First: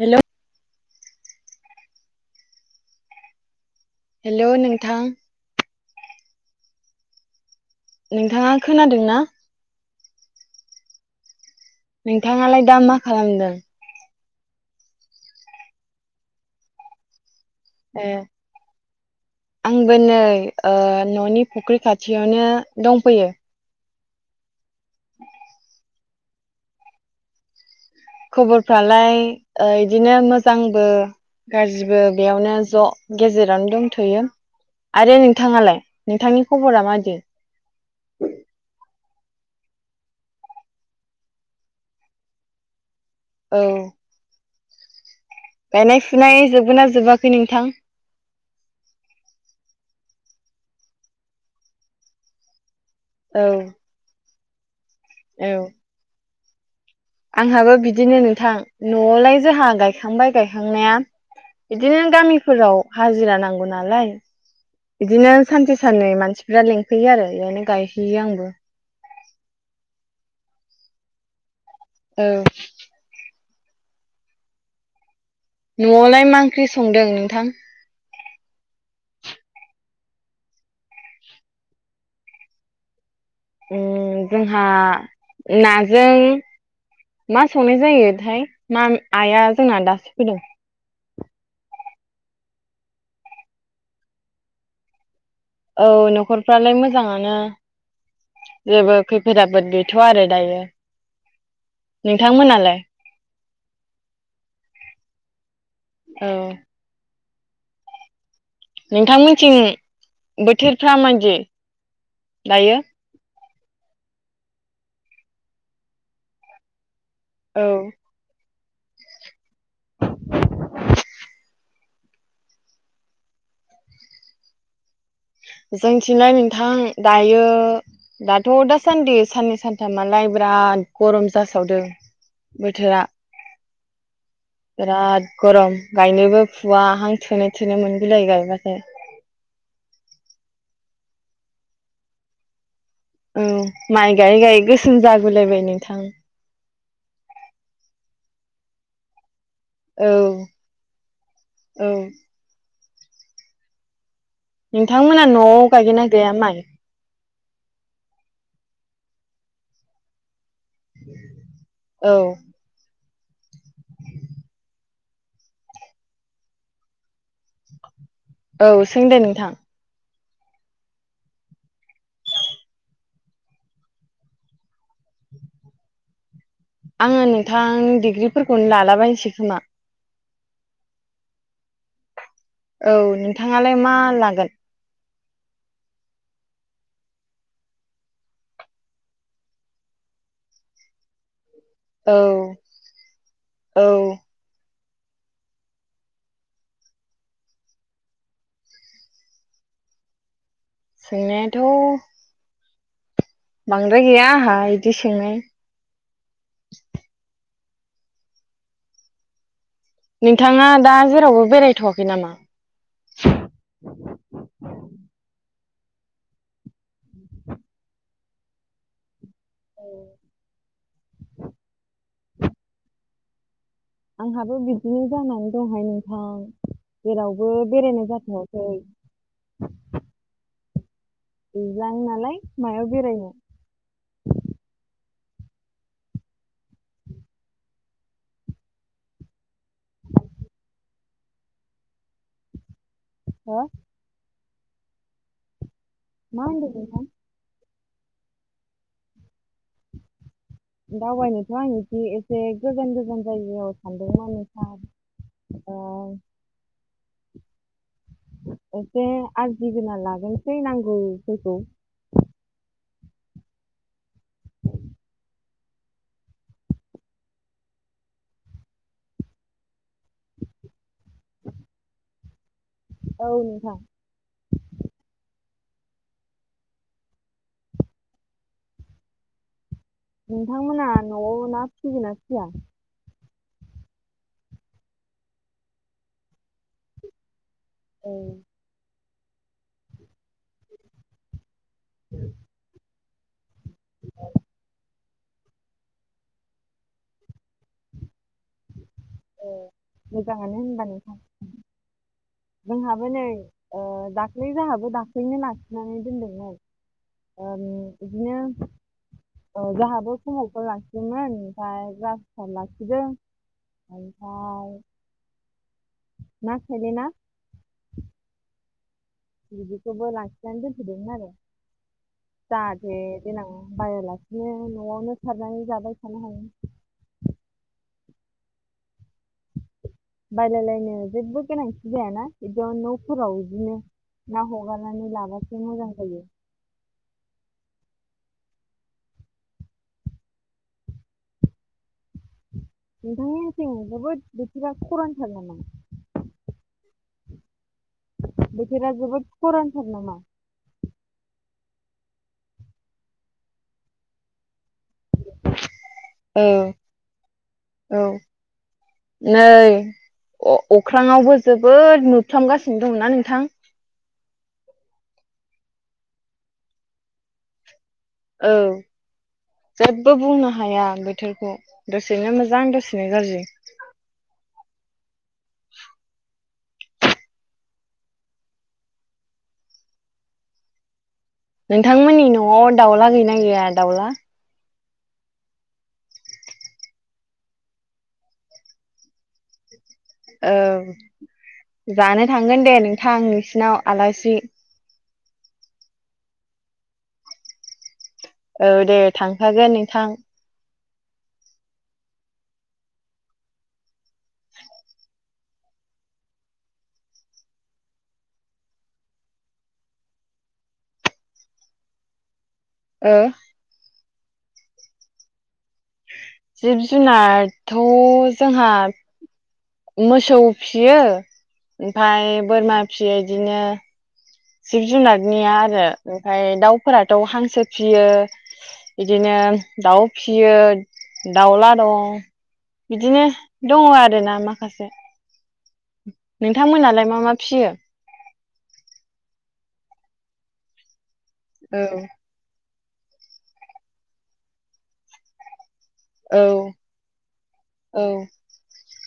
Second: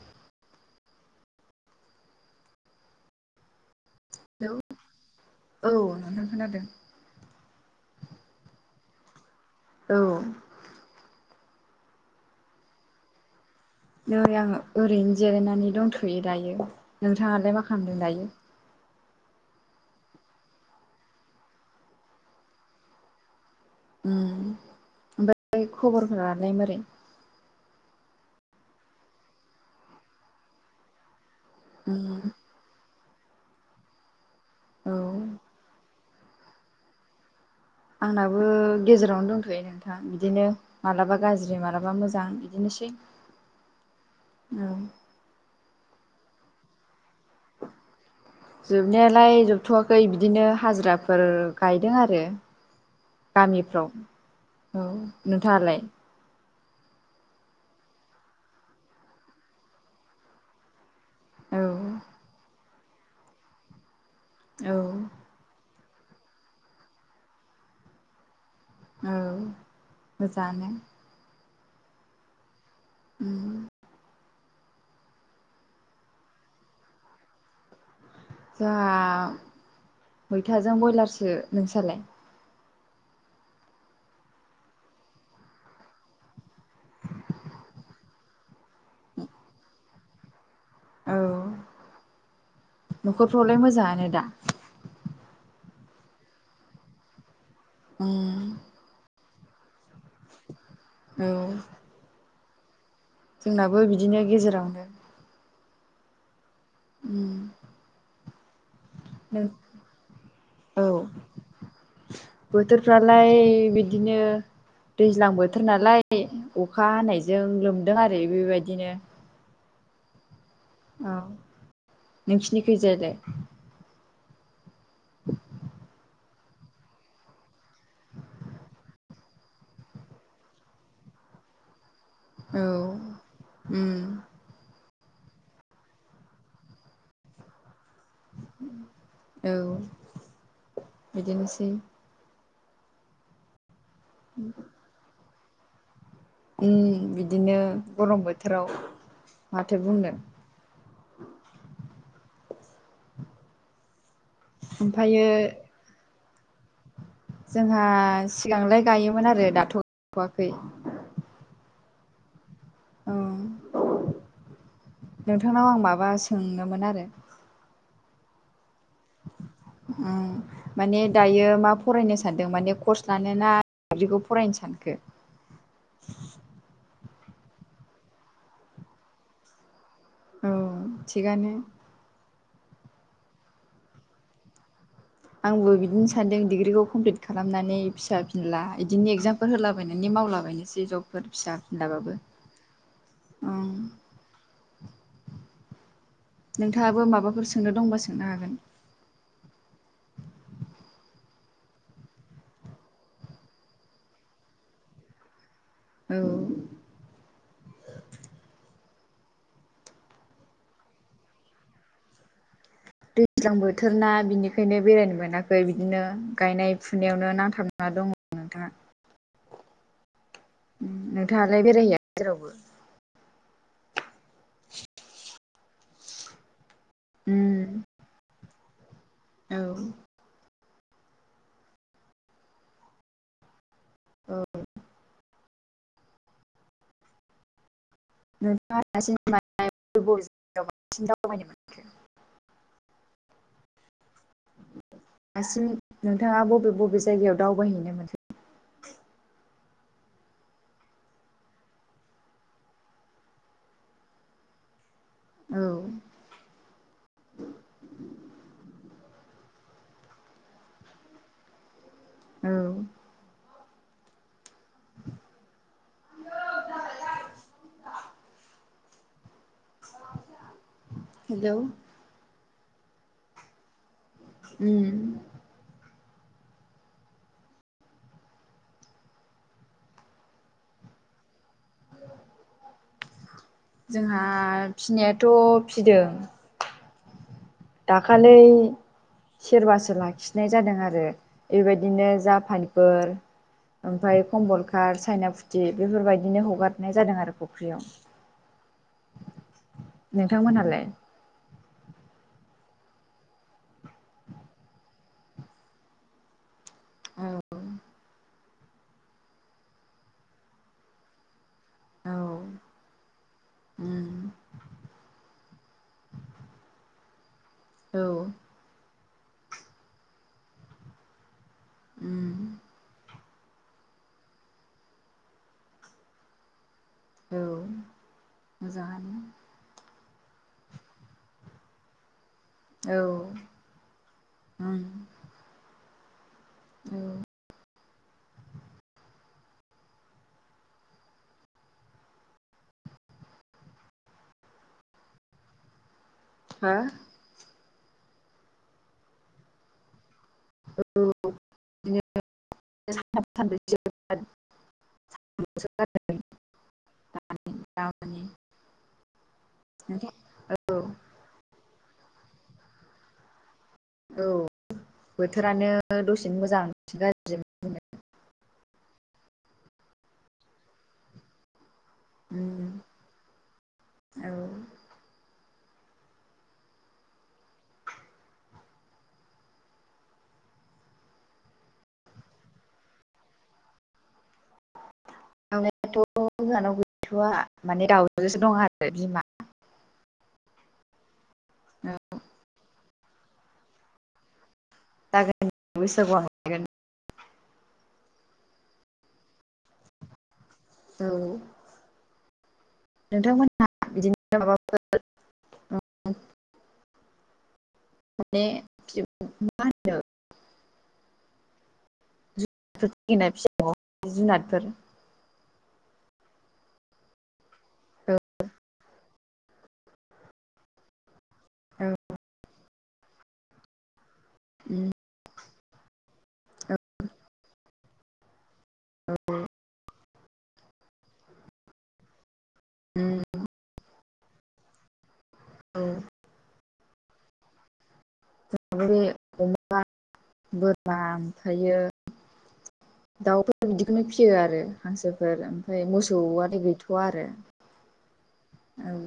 Hello hello नोंथां औ नोंथां खोनादों। नोंथाङा खोनादों ना? औ नोंथाङालाय दा मा खालामदों? नै आं ओरैनो जिरायनानै दंथ'यो दायो नोंथाङालाय मा खालामदों ए दायो? आंबो नै ओ न'नि फुख्रि खाथियावनो दंफैयो। ओम ओमफ्राय खबरफोरालाय मारै? खबरफ्रालाय बिदिनो मोजांबो गाज्रिबो उम बेयावनो ज' गेजेरावनो दंथ'यो। औ आरो नोंथाङालाय? नोंथांनि खबरा माबायदि? आंनाबो गेजेरावनो दंथ'यो नोंथां बिदिनो मालाबा गाज्रि मालाबा मोजां बिदिनो सै। औ औ गायनाय फुनाय जोबगोनना जोबा जोबनायालाय जोबथ'वाखै। बिदिनो हाजिराफोर गायदों आरो औ गामिफ्राव। औ औ नोंथाङालाय? आंहाबो बिदिनो नोंथां न'आवलाय जोंहा गायखांबाय गायखांनाया औ बिदिनो गामिफोराव हाजिरा नांगौ नालाय औ बिदिनो सानसे साननै मानसिफ्रा लिंफैयो आरो बेयावनो गायहैयो आंबो औ मोजाङानो औ उम न'आवलाय मा ओंख्रि संदों नोंथां जाहा मैथाजों ब्रयलारसो नोंस्रालाय ओ जोंहा नाजों मा संनाय जायोथाय ना आइआ जोंना दासो फैदों। औ न'खरफ्रावलाय मोजाङानो दा औ न'खरफ्रालाय मोजाङानो उम फोराबोद गैथ'आ आरो दायो औ लाय जोंनाबो बिदिनो गेजेरावनो औ उम उम नोंथांमोनथिं औ बोथोरफ्रा माबायदि दायो बोथोरफ्रालाय बिदिनो दैज्लां बोथोर नालाय बे अखा हानायजों औ लोमदों आरो बेबायद बिदिनो औ नोंसिनि खैजा दे जोंनिथिंलाय नोंथां दायो दाथ' दासान्दि साननै सानथामालाय बिराद गरम जासावदों। औ बोथोरा उम बिराद गरम गायनोबो फुवा हां थोनो थोनो मोनो बिलाय गायबाथाय औ बिदिनोसै औ माइ गायै गायै गोसोम जागोलायबाय नोंथां उम बिदिनो गरम बोथोराव माथो बुंनो औ औ नोंथांमोना ओमफ्रायो न'आव गायगोन ना गाया माय जोंहा सिगांलाय गायोमोन आरो दाथ' गायथ'वाखै औ औ नोंथांनाव आं माबा सोंनोमोन आरो औ सोंदे नोंथां माने दायो मा फरायनो सानदों माने कर्स लानोना मादिखौ फरायनो सानखो आङो नोंथां डिग्रिफोरखौनो लालाबायनोसै खोमा औ थिगानो औ नोंथाङालाय मा लागोन आंबो बिदिनो सान्दों दिडिग्रिखौ कमप्लिट खालामनानै फिसा फिनला बिदिनो एगजामफोर होलाबायनानै मावलाबायनोसै जबफोर फिसा फिनलाबाबो औ ओं औ नोंथाङाबो माबाफोर सोंनो दंबा सोंनो हागोन सोंनायाथ' बांद्राय गैया आंहा बिदि सोंनाय औ नोंथाङा दा जेरावबो बेरायथ'वाखै नामा दैज्लां बोथोर ना बिनिखायनो बेरायनो मोनाखै बिदिनो गायनाय फुनायावनो नांथाबना दङ नोंथाङा नोंथाङालाय बेरायहैया जेरावबो आंहाबो बिदिनो जानानै दंहाय नोंथां जेरावबो बेरायनाय जाथ'आखै दै औ बिजानो नालाय मायाव बेरायनो औ नोंथाङा दासिम बांसिन दावबायनो मोनाखै हा दासिम नोंथाङा मा होनदों बबे बबे नोंथां जायगायाव दावबायहैनो मोनदों दावबायनोथ' आं इदि एसे गोजान गोजान जायगायाव सानदोंमोनानो सार औ एसे आरजिगोना लागोनसै नांगौफोरखौ औ आ हेलौ औ नोंथां उम नोंथांमोना न'आव ना फिसिगोना फिया जोंहा फिनायाथ' फिदों औ दाखालि सेरबासो लाखिनाय जादों आरो बेबायदिनो जापानफोर ओमफ्राय कममलकात साइना फुथि बेफोरबायदिनो हगारनाय जादों आरो फुख्रियाव ए मोजाङानो नोंथांमोनहालाय होनबा नोंथां जोंहाबो नै दाख्लै जोंहाबो दाख्लैनो लाखिनानै दोनदोंमोन बिदिनो जोंहाबो समावफोर लाखियोन ओमफ्राय जा फुसार लाखिदों ओमफ्राय मा सायलिनाा औ बिदिखौबो लाखिनानै दोनथैदोंमोन आरो औ औ जाहाथे देनां बाहायालासिनो न'आवनो सारनानै जाबाय थानो हायो औ मोजाङानो बायलायलायनो जेबो गोनांथि जायाना बिदिनो औ न'फोराव बिदिनो ना ओं हगारनानै लाबासो मोजां जायो औ नोंथांनिथिं जोबोद बोथोरा खरानथार नामा हा बोथोरा जोबोद खरानथार नामा औ बिदि सानथाम सानब्रै औ [unintelligible] औ माने नै औ अ-अख्रांयावबो जोब बोद नुफ्रामगासिनो दंना नोंथां औ बोथोरानो दसेनो मोजां गाज्रि औ जेबो बुंनो हाया बोथोरखौ दसेनो मोजां उम दसेनो गाज्रि औ [inaudible] नोंथांमोननि न'आव दाउला गैना गैया दाउला दावलायाथ' जोंहानाव गैथ'वा माने दाउजोसो दं आरो बिमा औ जानो थांगोन दे नोंथां नोंसिनाव आलासि [unintelligible] औ दे थांखागोन नोंथां औ नोंथांमोनहा बिदिनो माबाफोर [unintelligible] माने मा होनदों ओ थिगिनाय फिसा जुनादफोर जिब जुनारथ' जोंहा मोसौ फियो औ ओमफ्राय बोरमा फियो बिदिनो जिब उम जुनारनिया आरो ओमफ्राय दाउफोराथ' हांसो फियो बिदिनो दाउ फियो दाउला दं बिदिनो दङ' आरोना माखासे औ नोंथांमोनालाय मा मा फियो थि अमा बोरमा ओमफ्रायो औ दाउफोर बिदिखौनो फियो आरो हांसोफोर ओमफ्राय औ मोसौआनो गैथ'वा आरो औ औ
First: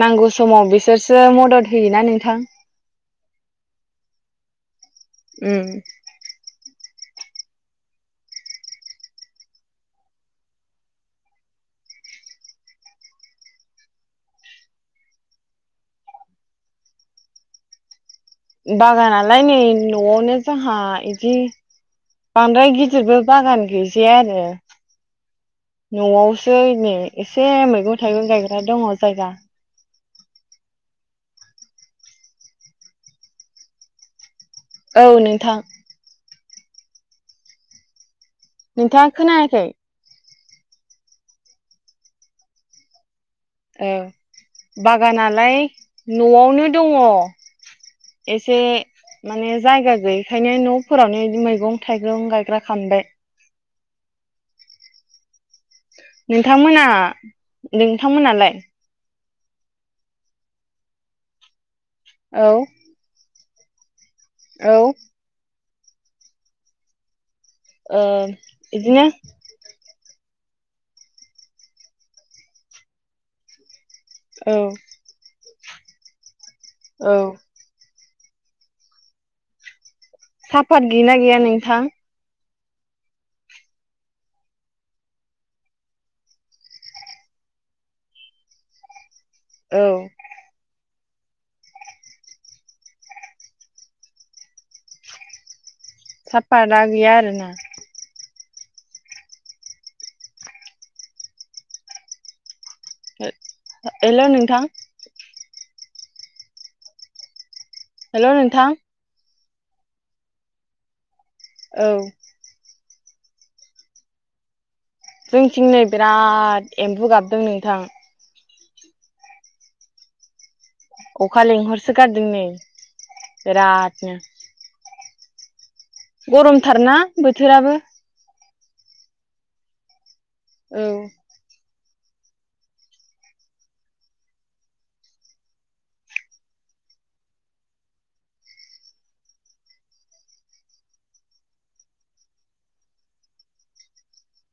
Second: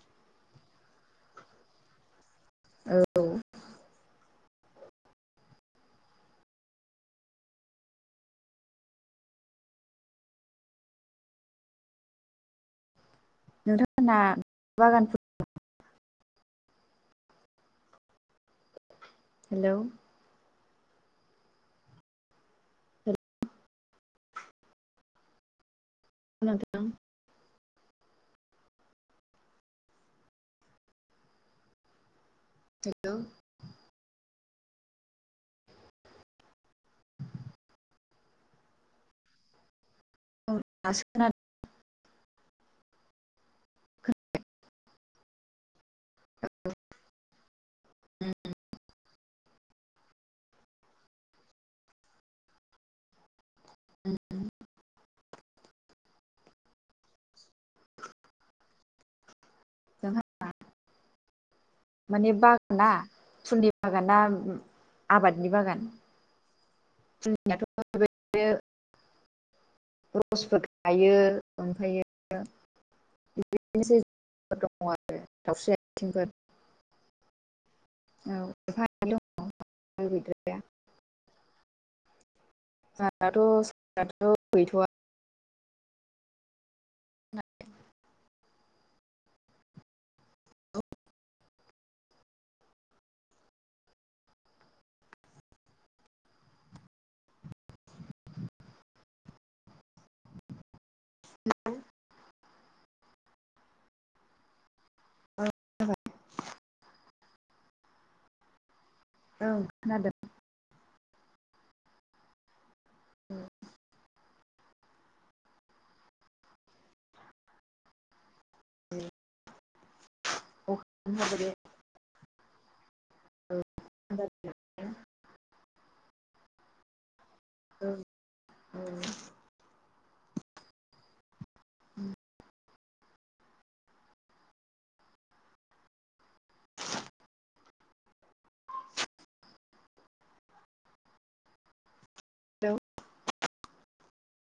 नांगौ समाव बिसोरसो मदद होयोना नोंथां औ उम नोंथांमोनहा बागान बागानालाय नै हेलौ न'आवनो जोंहा बिदि बांद्राय गिदिरबो हेलौ बागान गैजाया आरो न'आवसो नोंथां नै एसे मैगं थाइगं गायग्रा दङ' जायगा हेल' औ नोंथां नोंथाङा खोनायाखै औ दासो खोनादों। औ बागानालाय न'आवनो दङ' एसे माने जायगा गैयैखायनो न'फोरावनो मैगं थाइगं गायग्रा खामबाय [inaudible] नोंथांमोना नोंथांमोनालाय जोंहा माने औ बागाना फुलनि बागान बागाना औ ओ आबादनि बागान जोंनाथ' ओ बेबायदिनो बिदिनो पसफोर गायो ओमफ्रायो बिदि। बिदिनोसै औ दङ' आरो दावस्रि आथिंफोर। औ। [inaudible] गैद्राया साफात गैयना गैया नोंथां? जोंनाथ' साफाथ' गैथ'आ औ। साफाथ'आ गैया आरोना? [inaudible] हेल' नोंथां औ। हेल' नोंथां औ खोनादों। औ। [inaudible] जोंथिं नै बिराद एम्बु गाबदों नोंथां। अखा लेंहरसो गारदों नै। बिरादनो। थादों। गरमथारना बोथोराबो। औ [inaudible] औ। हेलौ।